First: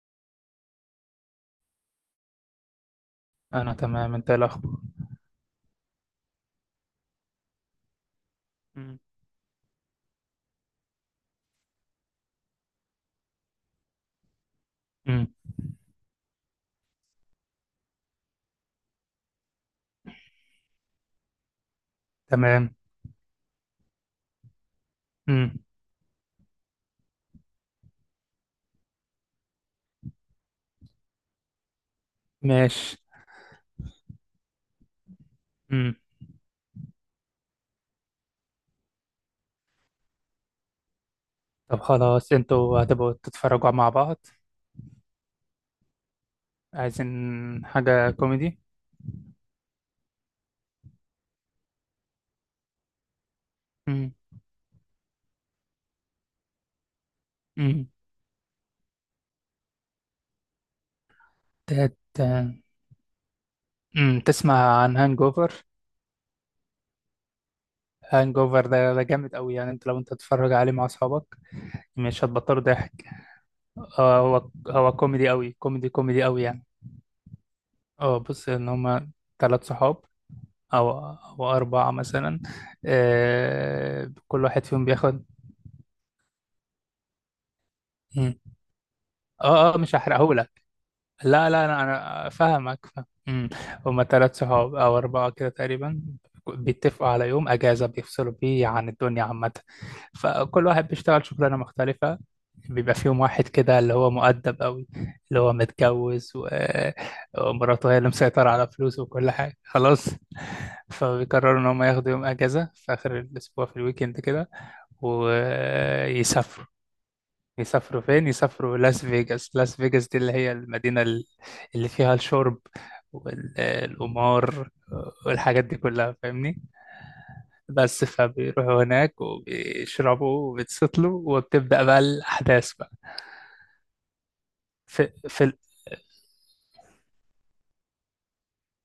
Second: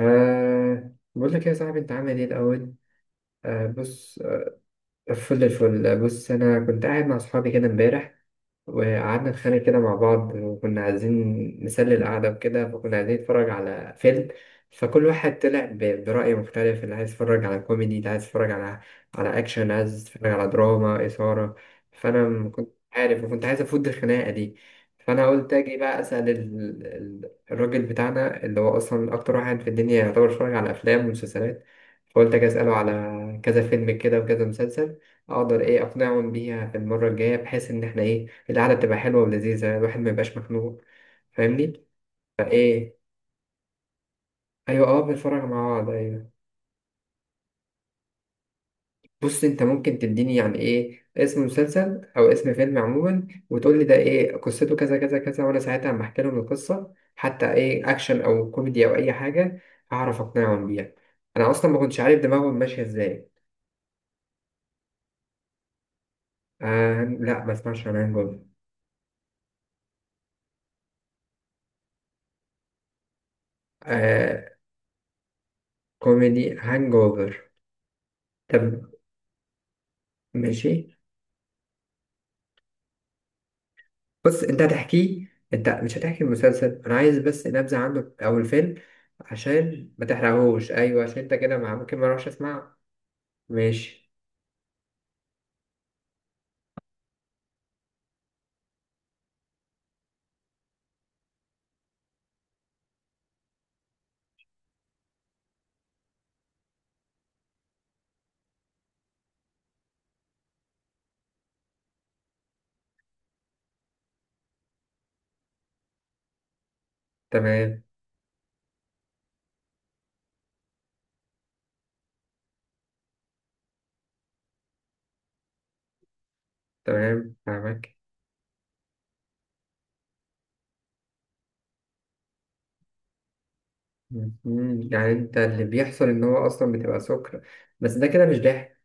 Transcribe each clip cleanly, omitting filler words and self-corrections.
بقول لك يا صاحبي، انت عامل ايه الاول؟ انا تمام، بص. انت إيه الاخبار؟ آه، فل الفل. بص، انا كنت قاعد مع اصحابي كده امبارح، مم. وقعدنا نتخانق كده مع بعض، وكنا عايزين نسلي القعدة وكده. فكنا عايزين نتفرج على فيلم. فكل امم. واحد طلع برأي مختلف. اللي عايز يتفرج على كوميدي، اللي عايز يتفرج على أكشن، عايز يتفرج على دراما إثارة. فأنا ما كنت تمام. عارف، وكنت عايز أفوت الخناقة دي. فأنا قلت امم. أجي بقى أسأل الراجل بتاعنا، اللي هو أصلا أكتر واحد في الدنيا يعتبر اتفرج على أفلام ومسلسلات. فقلت أجي أسأله ماشي. على كذا فيلم كده وكذا مسلسل، أقدر إيه امم. أقنعهم بيها في المرة الجاية، بحيث إن إحنا إيه، القعدة بتبقى حلوة ولذيذة، الواحد ما يبقاش مخنوق. فاهمني؟ طب، خلاص، انتوا فايه، هتبقوا تتفرجوا مع بعض؟ ايوه، بنتفرج مع بعض، ايوه. عايزين حاجة كوميدي؟ بص، انت ممكن تديني يعني ايه اسم مسلسل او اسم فيلم عموما، وتقول لي ده امم. ايه قصته، كذا كذا كذا، وانا ساعتها لما احكي لهم القصة حتى امم. ايه، اكشن او كوميدي او اي حاجة، هعرف اقنعهم بيها. انا اصلا ما كنتش تت عارف دماغهم ماشية ازاي. تسمع عن هانج اوفر؟ آه لا، ما اسمعش عن هانج هانج اوفر. اوفر ده جامد قوي يعني. لو انت تتفرج عليه مع اصحابك مش هتبطلوا ضحك. آه، آه، هو كوميدي قوي، كوميدي، كوميدي قوي كوميدي يعني. هانج اوفر؟ اه، بص، ان طب هما ثلاث صحاب ماشي. او اربعة مثلا. آه، بص، كل انت واحد فيهم بياخد. هتحكيه، انت مش هتحكي المسلسل، انا عايز بس نبذة عنه او الفيلم، اه، اه، عشان مش ما هحرقهولك. تحرقهوش. ايوه، عشان انت لا، كده لا، ما انا ممكن، ما اروحش انا اسمع. فاهمك، فاهم. امم. هما ماشي. تلات صحاب او اربعه كده تقريبا. بيتفقوا على يوم اجازه بيفصلوا بيه عن الدنيا عامه. فكل واحد بيشتغل شغلانه مختلفه. بيبقى فيهم واحد كده اللي هو مؤدب قوي، اللي هو متجوز و... آه، ومراته هي اللي مسيطره على فلوسه وكل حاجه خلاص. فبيقرروا ان هم ياخدوا يوم اجازه في اخر الاسبوع في الويكند كده، ويسافروا. تمام يسافروا فين؟ يسافروا لاس فيجاس. لاس فيجاس دي اللي هي المدينة اللي فيها الشرب والقمار والحاجات دي كلها، فاهمني. تمام فاهمك. بس فبيروحوا هناك وبيشربوا وبيتسطلوا، وبتبدأ بقى الأحداث بقى. مم، يعني في, انت في ال- اللي بيحصل ان هو اصلا بتبقى سكر. بس ده كده مش ضحك.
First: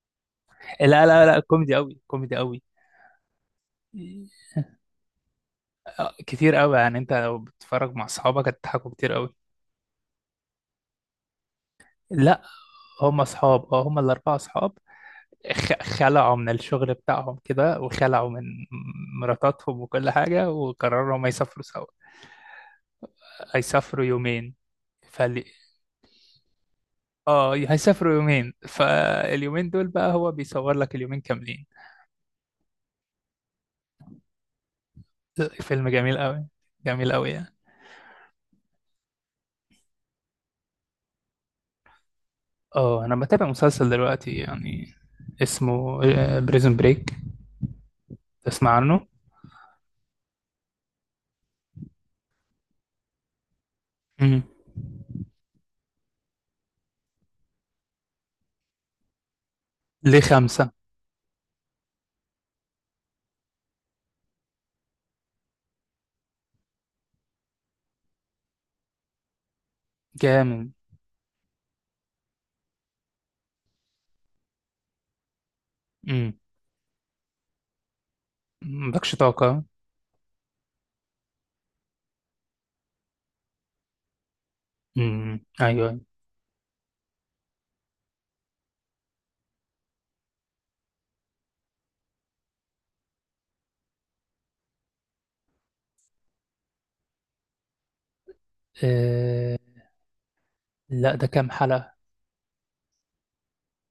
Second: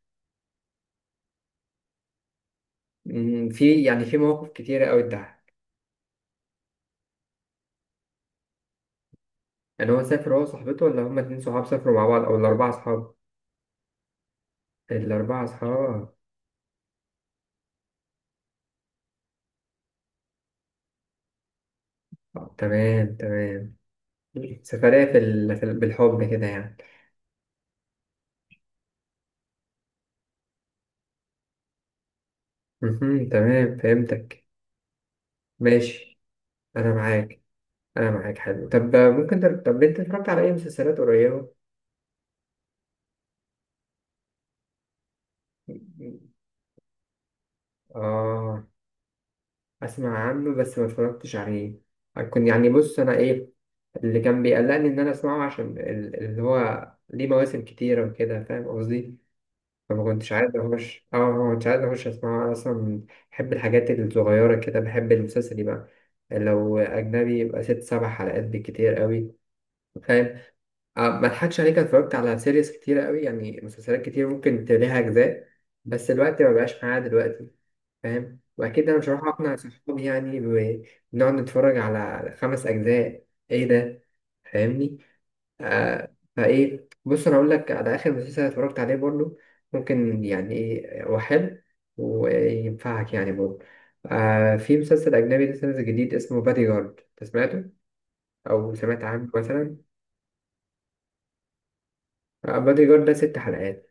لا، لا، لا، كوميدي أوي، كوميدي أوي. مم، في يعني في مواقف كتيرة قوي اتضحك. آه، كتير أوي يعني. أنت لو بتتفرج مع أصحابك هتضحكوا كتير أوي. يعني هو سافر هو وصاحبته، ولا هما اتنين صحاب سافروا مع بعض، او لا، الاربعة صحاب؟ هم أصحاب. اه هم الأربعة أصحاب. الاربعة صحاب. خلعوا من الشغل بتاعهم كده، وخلعوا من مراتاتهم وكل حاجة، وقرروا ما يسافروا سوا. آه، تمام تمام. هيسافروا يومين سفرية في فال بالحب كده يعني. اه هيسافروا يومين. فاليومين دول بقى هو بيصور لك اليومين كاملين. مهم. تمام فهمتك. فيلم جميل ماشي. قوي. انا جميل قوي معاك. يعني. انا معاك، حلو. طب ممكن طب انت اتفرجت على اي مسلسلات قريبه؟ اه، انا بتابع مسلسل دلوقتي يعني، اسمه بريزون بريك. اه، تسمع عنه؟ اسمع عنه بس ما اتفرجتش عليه. هكون يعني، بص انا ايه اللي كان امم. بيقلقني، ان انا اسمعه، عشان اللي هو ليه مواسم كتيره وكده، فاهم قصدي؟ فما ليه كنتش عايز خمسة. اخش، ما كنتش عايز اخش اسمعه انا اصلا. بحب الحاجات الصغيره كده، بحب المسلسل يبقى لو اجنبي يبقى ست سبع حلقات بالكتير قوي. فاهم؟ جامد. آه، ما اضحكش عليك، أنا اتفرجت على سيريز كتيرة قوي، يعني مسلسلات كتير ممكن تلاقيها أجزاء، بس امم. الوقت ما بقاش معايا دلوقتي. فاهم؟ وأكيد أنا مش مالكش هروح أقنع طاقة. صحابي يعني بنقعد نتفرج على خمس أجزاء، إيه ده؟ فاهمني؟ امم. ايوه. فإيه، بص أنا أقول لك على آخر مسلسل اتفرجت عليه برضه، ممكن يعني إيه، هو حلو وينفعك يعني برضه. آه، في مسلسل أجنبي لسه نازل جديد اسمه بادي جارد، أنت سمعته أو سمعت عنه آه. مثلا؟ لا، ده كام حلقة؟ آه، بادي جارد ده ست حلقات.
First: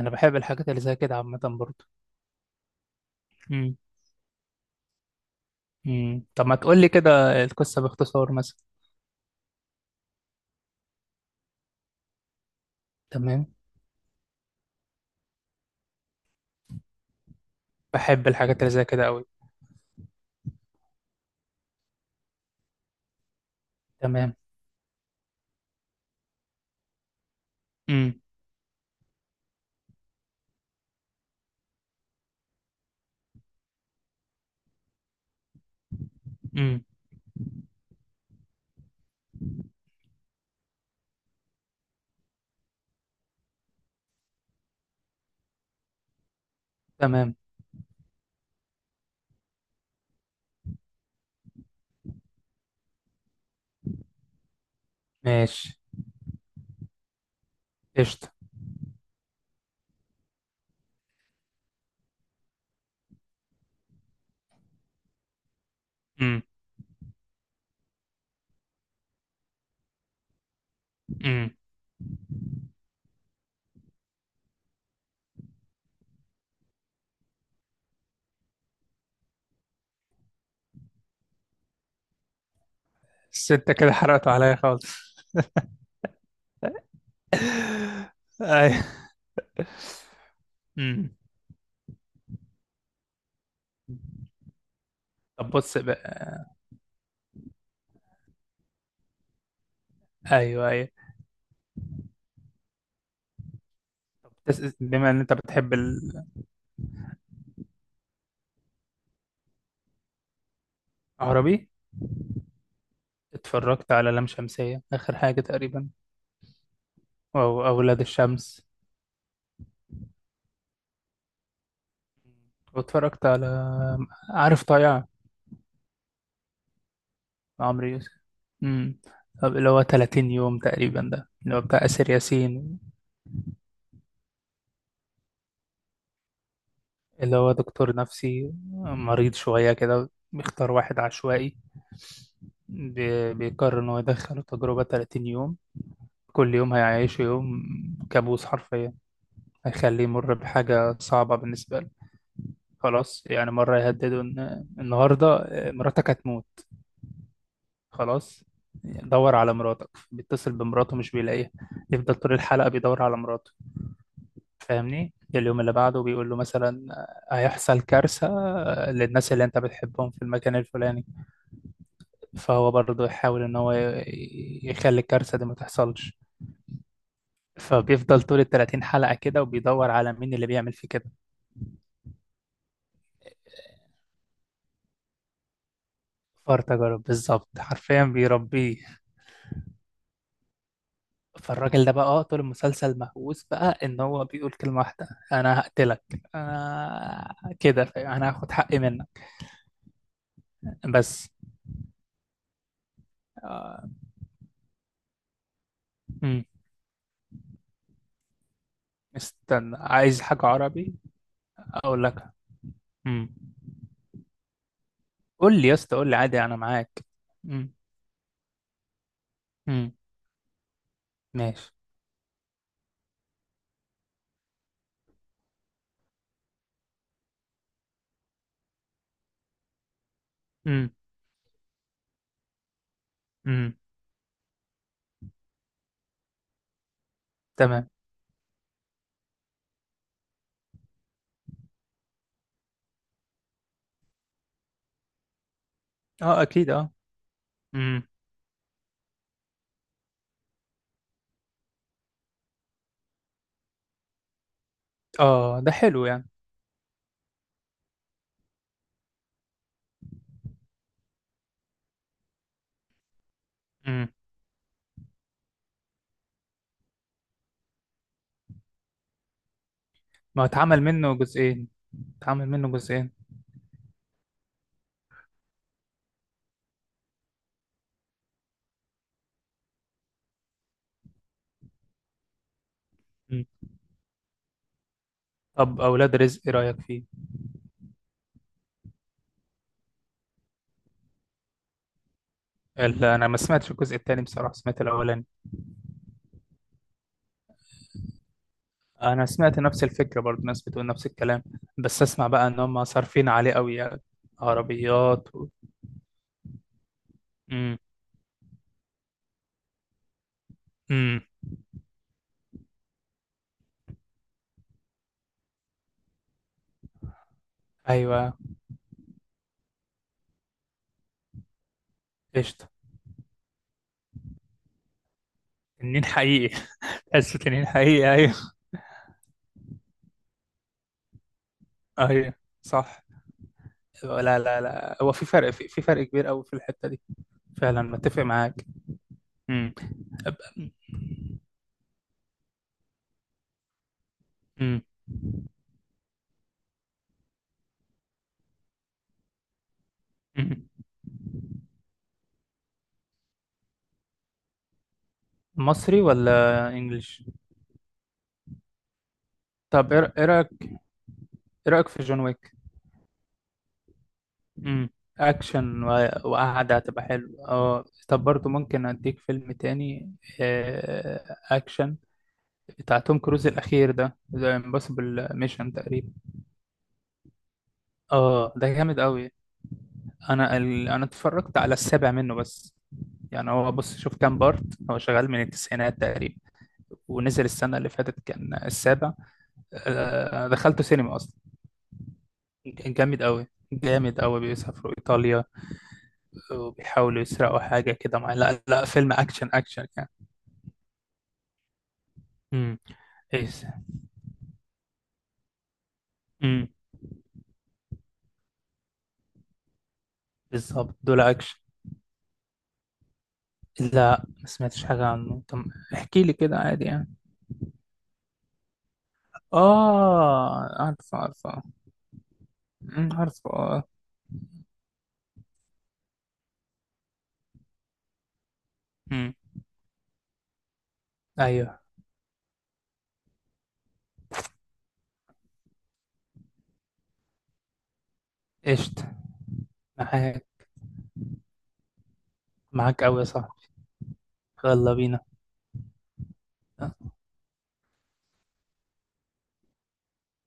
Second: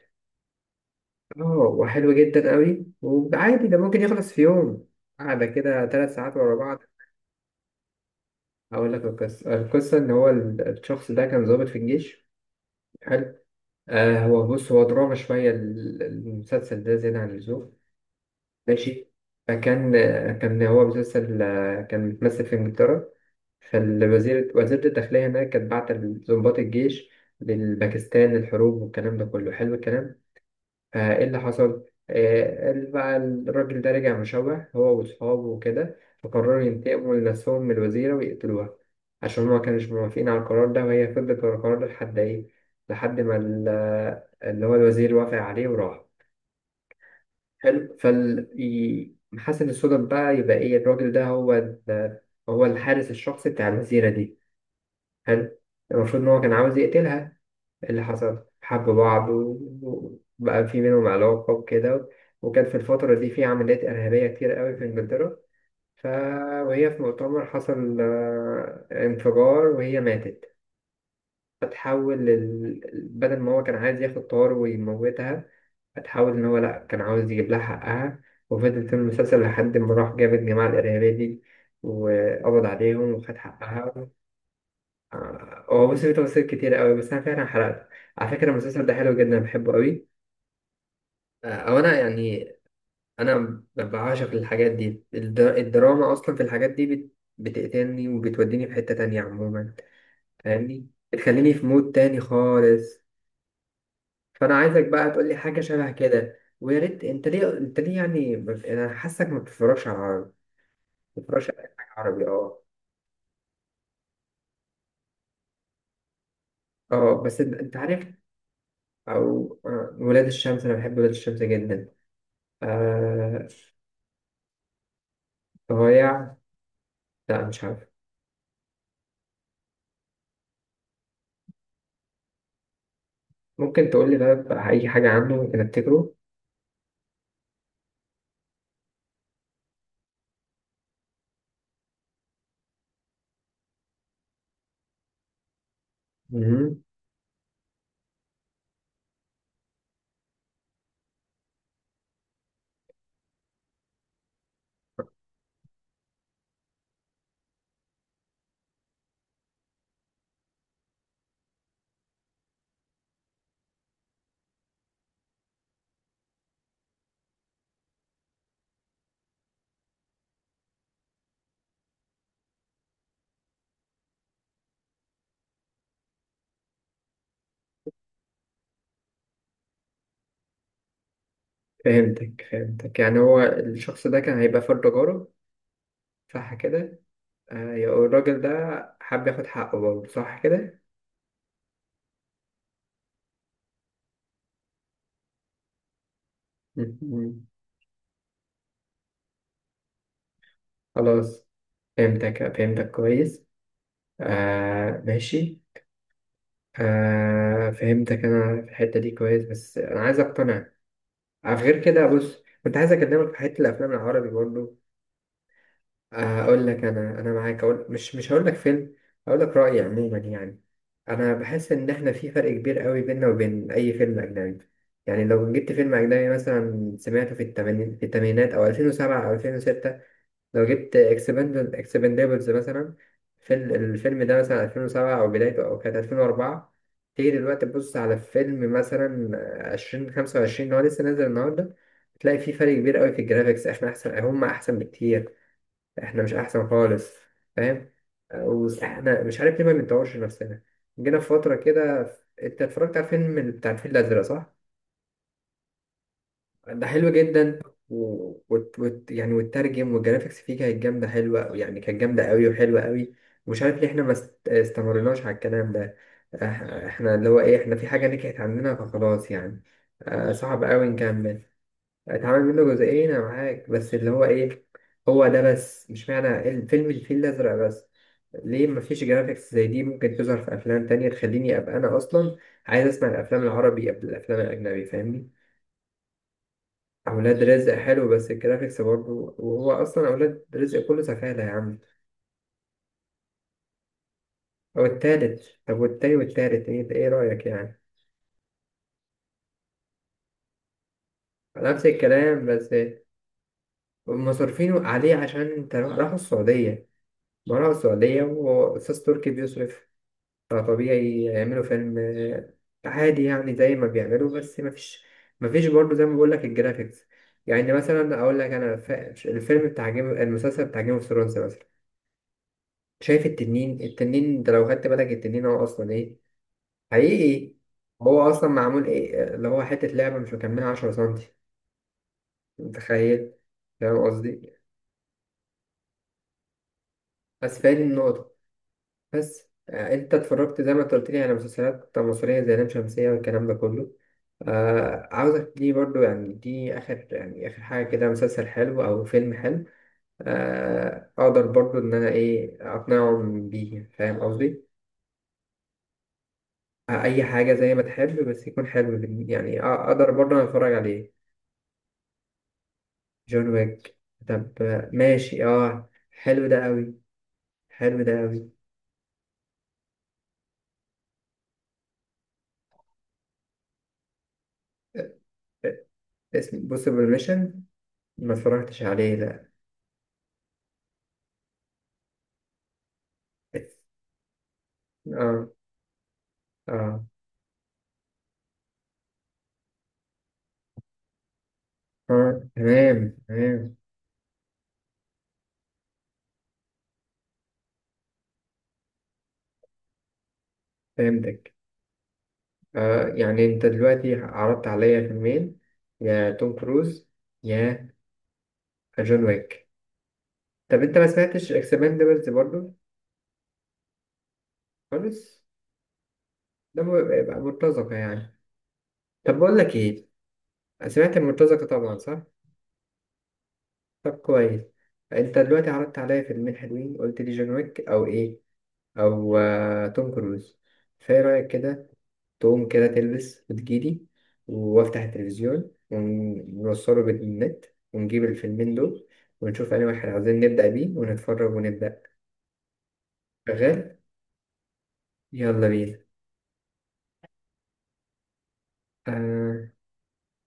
انا بحب الحاجات اللي زي كده عامه اه، برضه. وحلو جدا قوي، وعادي ده امم. ممكن يخلص في يوم، قاعدة كده ثلاث ساعات طب، ورا ما بعض. تقول لي كده، القصه باختصار مثلا. أقول لك القصة. القصة إن هو الشخص ده كان ضابط في الجيش. حلو. تمام. آه، هو بص، هو دراما شوية، المسلسل ده زيادة عن اللزوم. بحب الحاجات اللي زي كده ماشي. قوي. فكان، كان هو مسلسل، كان بيتمثل في إنجلترا. تمام. فالوزير، وزيرة الداخلية هناك، كانت بعت ضباط الجيش امم. للباكستان، الحروب والكلام ده كله، حلو الكلام. ايه اللي حصل؟ قال بقى الراجل ده رجع مشوه هو واصحابه وكده، فقرروا امم. ينتقموا لنفسهم من الوزيرة ويقتلوها. عشان هما كانوش موافقين على القرار ده، وهي فضلت ورا القرار ده لحد ايه، لحد ما اللي هو الوزير وافق عليه وراح. تمام. حلو. فال محسن الصدف بقى، يبقى ايه، الراجل ده هو هو الحارس الشخصي بتاع الوزيرة دي. حلو. ماشي. المفروض ان هو كان عاوز يقتلها. اللي قشطه. حصل، حبوا بعض وبقى في بينهم علاقة وكده. وكان في الفترة دي في عمليات إرهابية كتير قوي في إنجلترا. ف... امم. وهي في مؤتمر، حصل انفجار، وهي ماتت. امم. بدل ما هو كان عايز ياخد طار ويموتها، فتحول إن هو لأ، كان عاوز يجيب لها حقها. وفضل في المسلسل لحد ما راح جاب الجماعة الإرهابية دي، وقبض عليهم وخد الستة كده حقها. حرقته عليا خالص. آه، هو بص، في تفاصيل كتير قوي بس أنا فعلا حرقت. على فكرة المسلسل ده ايوه. حلو جدا، بحبه قوي. امم. آه، او انا يعني، انا بعشق الحاجات دي، طب، بص الدراما بقى. اصلا، في الحاجات دي بتقتلني، وبتوديني في حتة تانية عموما. ايوه، فاهمني؟ ايوه، بتخليني في مود تاني خالص. فانا بس عايزك بقى بما ان تقول انت لي حاجة بتحب شبه كده. ويا ريت، انت ليه، انت ليه يعني ما ب- انا حاسك ما بتتفرجش على العربي، ما بتتفرجش على العربي، أي حاجة عربي؟ اه. اتفرجت على لام شمسية اخر حاجة تقريبا، اه بس انت، او أنت اولاد عارف. الشمس. او آه، ولاد الشمس، انا بحب ولاد الشمس جدا. واتفرجت على، آه. عارف طايع؟ ضايع؟ لا مش عمرو عارف. يوسف. امم. طب، اللي هو 30 يوم تقريبا، ده اللي هو بتاع آسر ياسين. ممكن تقول لي بقى، اي حاجة عنه ممكن افتكره. اللي هو دكتور نفسي مريض شوية كده، بيختار واحد عشوائي، بيقرر إن هو يدخله تجربة 30 يوم. كل يوم هيعيشه يوم كابوس حرفيا. هيخليه يمر بحاجة صعبة بالنسبة له، خلاص. يعني، مرة يهدده إن النهاردة مراتك هتموت، خلاص، دور على مراتك. بيتصل بمراته، مش بيلاقيها، يفضل طول الحلقة بيدور على مراته، فاهمني. اليوم اللي بعده بيقول له مثلا، آه، هيحصل كارثة للناس اللي انت بتحبهم في المكان الفلاني. فهو برضه يحاول ان هو يخلي الكارثة دي ما تحصلش. فبيفضل طول ال 30 حلقة كده، وبيدور على مين اللي بيعمل فيه كده. فهمتك فهمتك، يعني هو الشخص ده كان هيبقى فرد تجارة، صح فار كده؟ تجارب بالظبط، آه، يبقى حرفيا الراجل ده بيربيه. حب ياخد حقه برضه، صح كده؟ فالراجل ده بقى، طول المسلسل مهووس بقى ان هو بيقول كلمة واحدة: انا هقتلك، م- انا م. كده فاهم؟ انا هاخد حقي منك بس. خلاص. فهمتك فهمتك كويس. آه، آه ماشي. مم. آه فهمتك أنا في الحتة دي كويس، استنى، بس أنا عايز عايز حاجة أقتنع. عربي؟ آه، غير اقول كده لك. بص، كنت عايز امم. أكلمك في حتة الأفلام العربي برضه. قول لي يا اسطى، قول لي عادي، انا اقول لك، معاك. انا معاك. امم. اقول، مش هقول لك فيلم، هقول لك رايي امم. عموما يعني. انا بحس ماشي. ان احنا في فرق كبير قوي بيننا وبين اي فيلم اجنبي. يعني لو جبت فيلم اجنبي مثلا، سمعته في الثمانينات او 2007 او 2006. لو امم. جبت اكسباندبلز مثلا، امم. الفيلم ده مثلا 2007، او بدايته او كانت 2004. تيجي دلوقتي تمام. تبص على فيلم مثلا 2025، اللي هو لسه نازل النهارده، تلاقي في فرق كبير قوي في الجرافيكس. احنا احسن، هم احسن بكتير. احنا مش اه، احسن اكيد، اه. خالص. فاهم؟ امم. واحنا مش عارف ليه ما بنطورش نفسنا. جينا في فتره كده. انت اتفرجت على فيلم بتاع الفيل الازرق صح؟ اه، ده حلو يعني. ده حلو جدا. و... يعني، والترجم والجرافيكس فيه كانت جامده حلوه يعني، كانت جامده قوي وحلوه قوي. ومش عارف ليه احنا امم ما استمرناش على الكلام ده. احنا اللي هو ايه، احنا في حاجه نكحت عندنا فخلاص يعني. آه ما هو صعب اتعمل قوي منه نكمل. جزئين. اتعمل اتعمل منه منه جزئين. جزئين. انا معاك، بس اللي هو ايه، هو ده بس مش معنى الفيلم الفيل الازرق بس. ليه مفيش جرافيكس زي دي ممكن تظهر في افلام تانية تخليني ابقى انا اصلا عايز اسمع الافلام امم العربي قبل الافلام الاجنبي؟ فاهمني؟ طب، اولاد رزق، ايه رايك فيه؟ اولاد رزق حلو بس الجرافيكس برضه، وهو اصلا اولاد رزق كله سفالة يا عم. لا، انا ما سمعتش الجزء الثاني بصراحه، سمعت او الاولاني. التالت. طب والتاني والتالت ايه ده؟ ايه رايك يعني؟ انا سمعت نفس الفكره برضه، ناس بتقول نفس الكلام نفس بس. اسمع الكلام بقى ان بس. هم صارفين عليه قوي يعني، هم صارفينه عليه عربيات عشان و. انت، راحوا السعودية. ما راحوا امم. السعودية، واستاذ تركي بيصرف، امم. فطبيعي يعملوا فيلم. آه، عادي يعني زي ما بيعملوا، بس مفيش، مفيش برضه زي ما بقول لك الجرافيكس. يعني مثلا ايوه. اقول لك انا، الفيلم بتاع جيم، المسلسل بتاع جيم اوف ثرونز مثلا. قشطه. شايف التنين؟ التنين ده لو خدت بالك، التنين هو اصلا تنين ايه، حقيقي. تحسه حقيقي. تنين هو حقيقي. اصلا معمول ايه؟ اللي هو حتة لعبة مش مكملة 10 سنتي، ايوه، صح. متخيل؟ فاهم لا، قصدي؟ لا، لا، هو في فرق، في فرق كبير قوي في الحتة دي. بس فاهم فعلا متفق النقطة. معاك. بس امم. آه، انت اتفرجت أب- زي ما انت قلت لي على مسلسلات مصرية زي لام شمسية والكلام ده كله. امم. آه عاوزك دي برضو يعني، دي آخر يعني آخر حاجة كده، مسلسل حلو أو فيلم حلو، أمم. آه، أقدر برضو إن أنا إيه أقنعهم بيه، فاهم قصدي؟ مصري ولا آه انجليش؟ أي حاجة زي ما تحب، بس يكون حلو يعني طب، أقدر ايه إيه برضو أنا رأيك أتفرج عليه. ايه رأيك في جون ويك. جون ويك؟ طب آه، امم. ماشي، اكشن أه حلو ده وقعدة أوي. هتبقى حلو، اه. حلو ده طب، برضو أوي. ممكن اديك فيلم تاني، آه، اكشن. بتاع توم كروز الاخير، ده ذا آه، امبوسيبل آه، ميشن تقريبا. اسم بوسيبل ميشن، ما اه، ده اتفرجتش جامد عليه قوي. لا. انا اتفرجت على السابع منه بس. يعني، هو، بص، شوف كام بارت. هو شغال من أه التسعينات تقريبا. أه. ونزل السنة اللي فاتت كان السابع. آه، دخلته سينما أصلا. أه كان تمام جامد أوي. تمام جامد أوي، بيسافروا إيطاليا، وبيحاولوا يسرقوا حاجة كده، لا، لا، فيلم أكشن، أكشن يعني. فهمتك. امم. آه يعني إيه. انت دلوقتي عرضت عليا فيلمين، يا توم امم. كروز، يا جون ويك. طب بالظبط، انت ما دول سمعتش أكشن. اكسباندبلز برضو؟ لا، ما سمعتش حاجة خالص. عنه. طب، احكي لي كده ده عادي يعني. يبقى مرتزقة يعني. طب بقول لك ايه، آه، عارفه، سمعت عارفه. المرتزقة طبعا صح؟ أمم، عارفه، آه. طب كويس. انت دلوقتي عرضت عليا فيلمين حلوين، قلت لي جون ويك او ايه، أمم، او آه توم كروز. فايه رأيك أيوه. كده، تقوم كده تلبس وتجيلي، وافتح التلفزيون ونوصله بالنت، ونجيب الفيلمين دول، قشطة. ونشوف انهي واحد عاوزين معاك، نبدأ بيه ونتفرج ونبدأ؟ معاك أوي يا صاحبي. شغال. يلا بينا. يلا بينا. آه.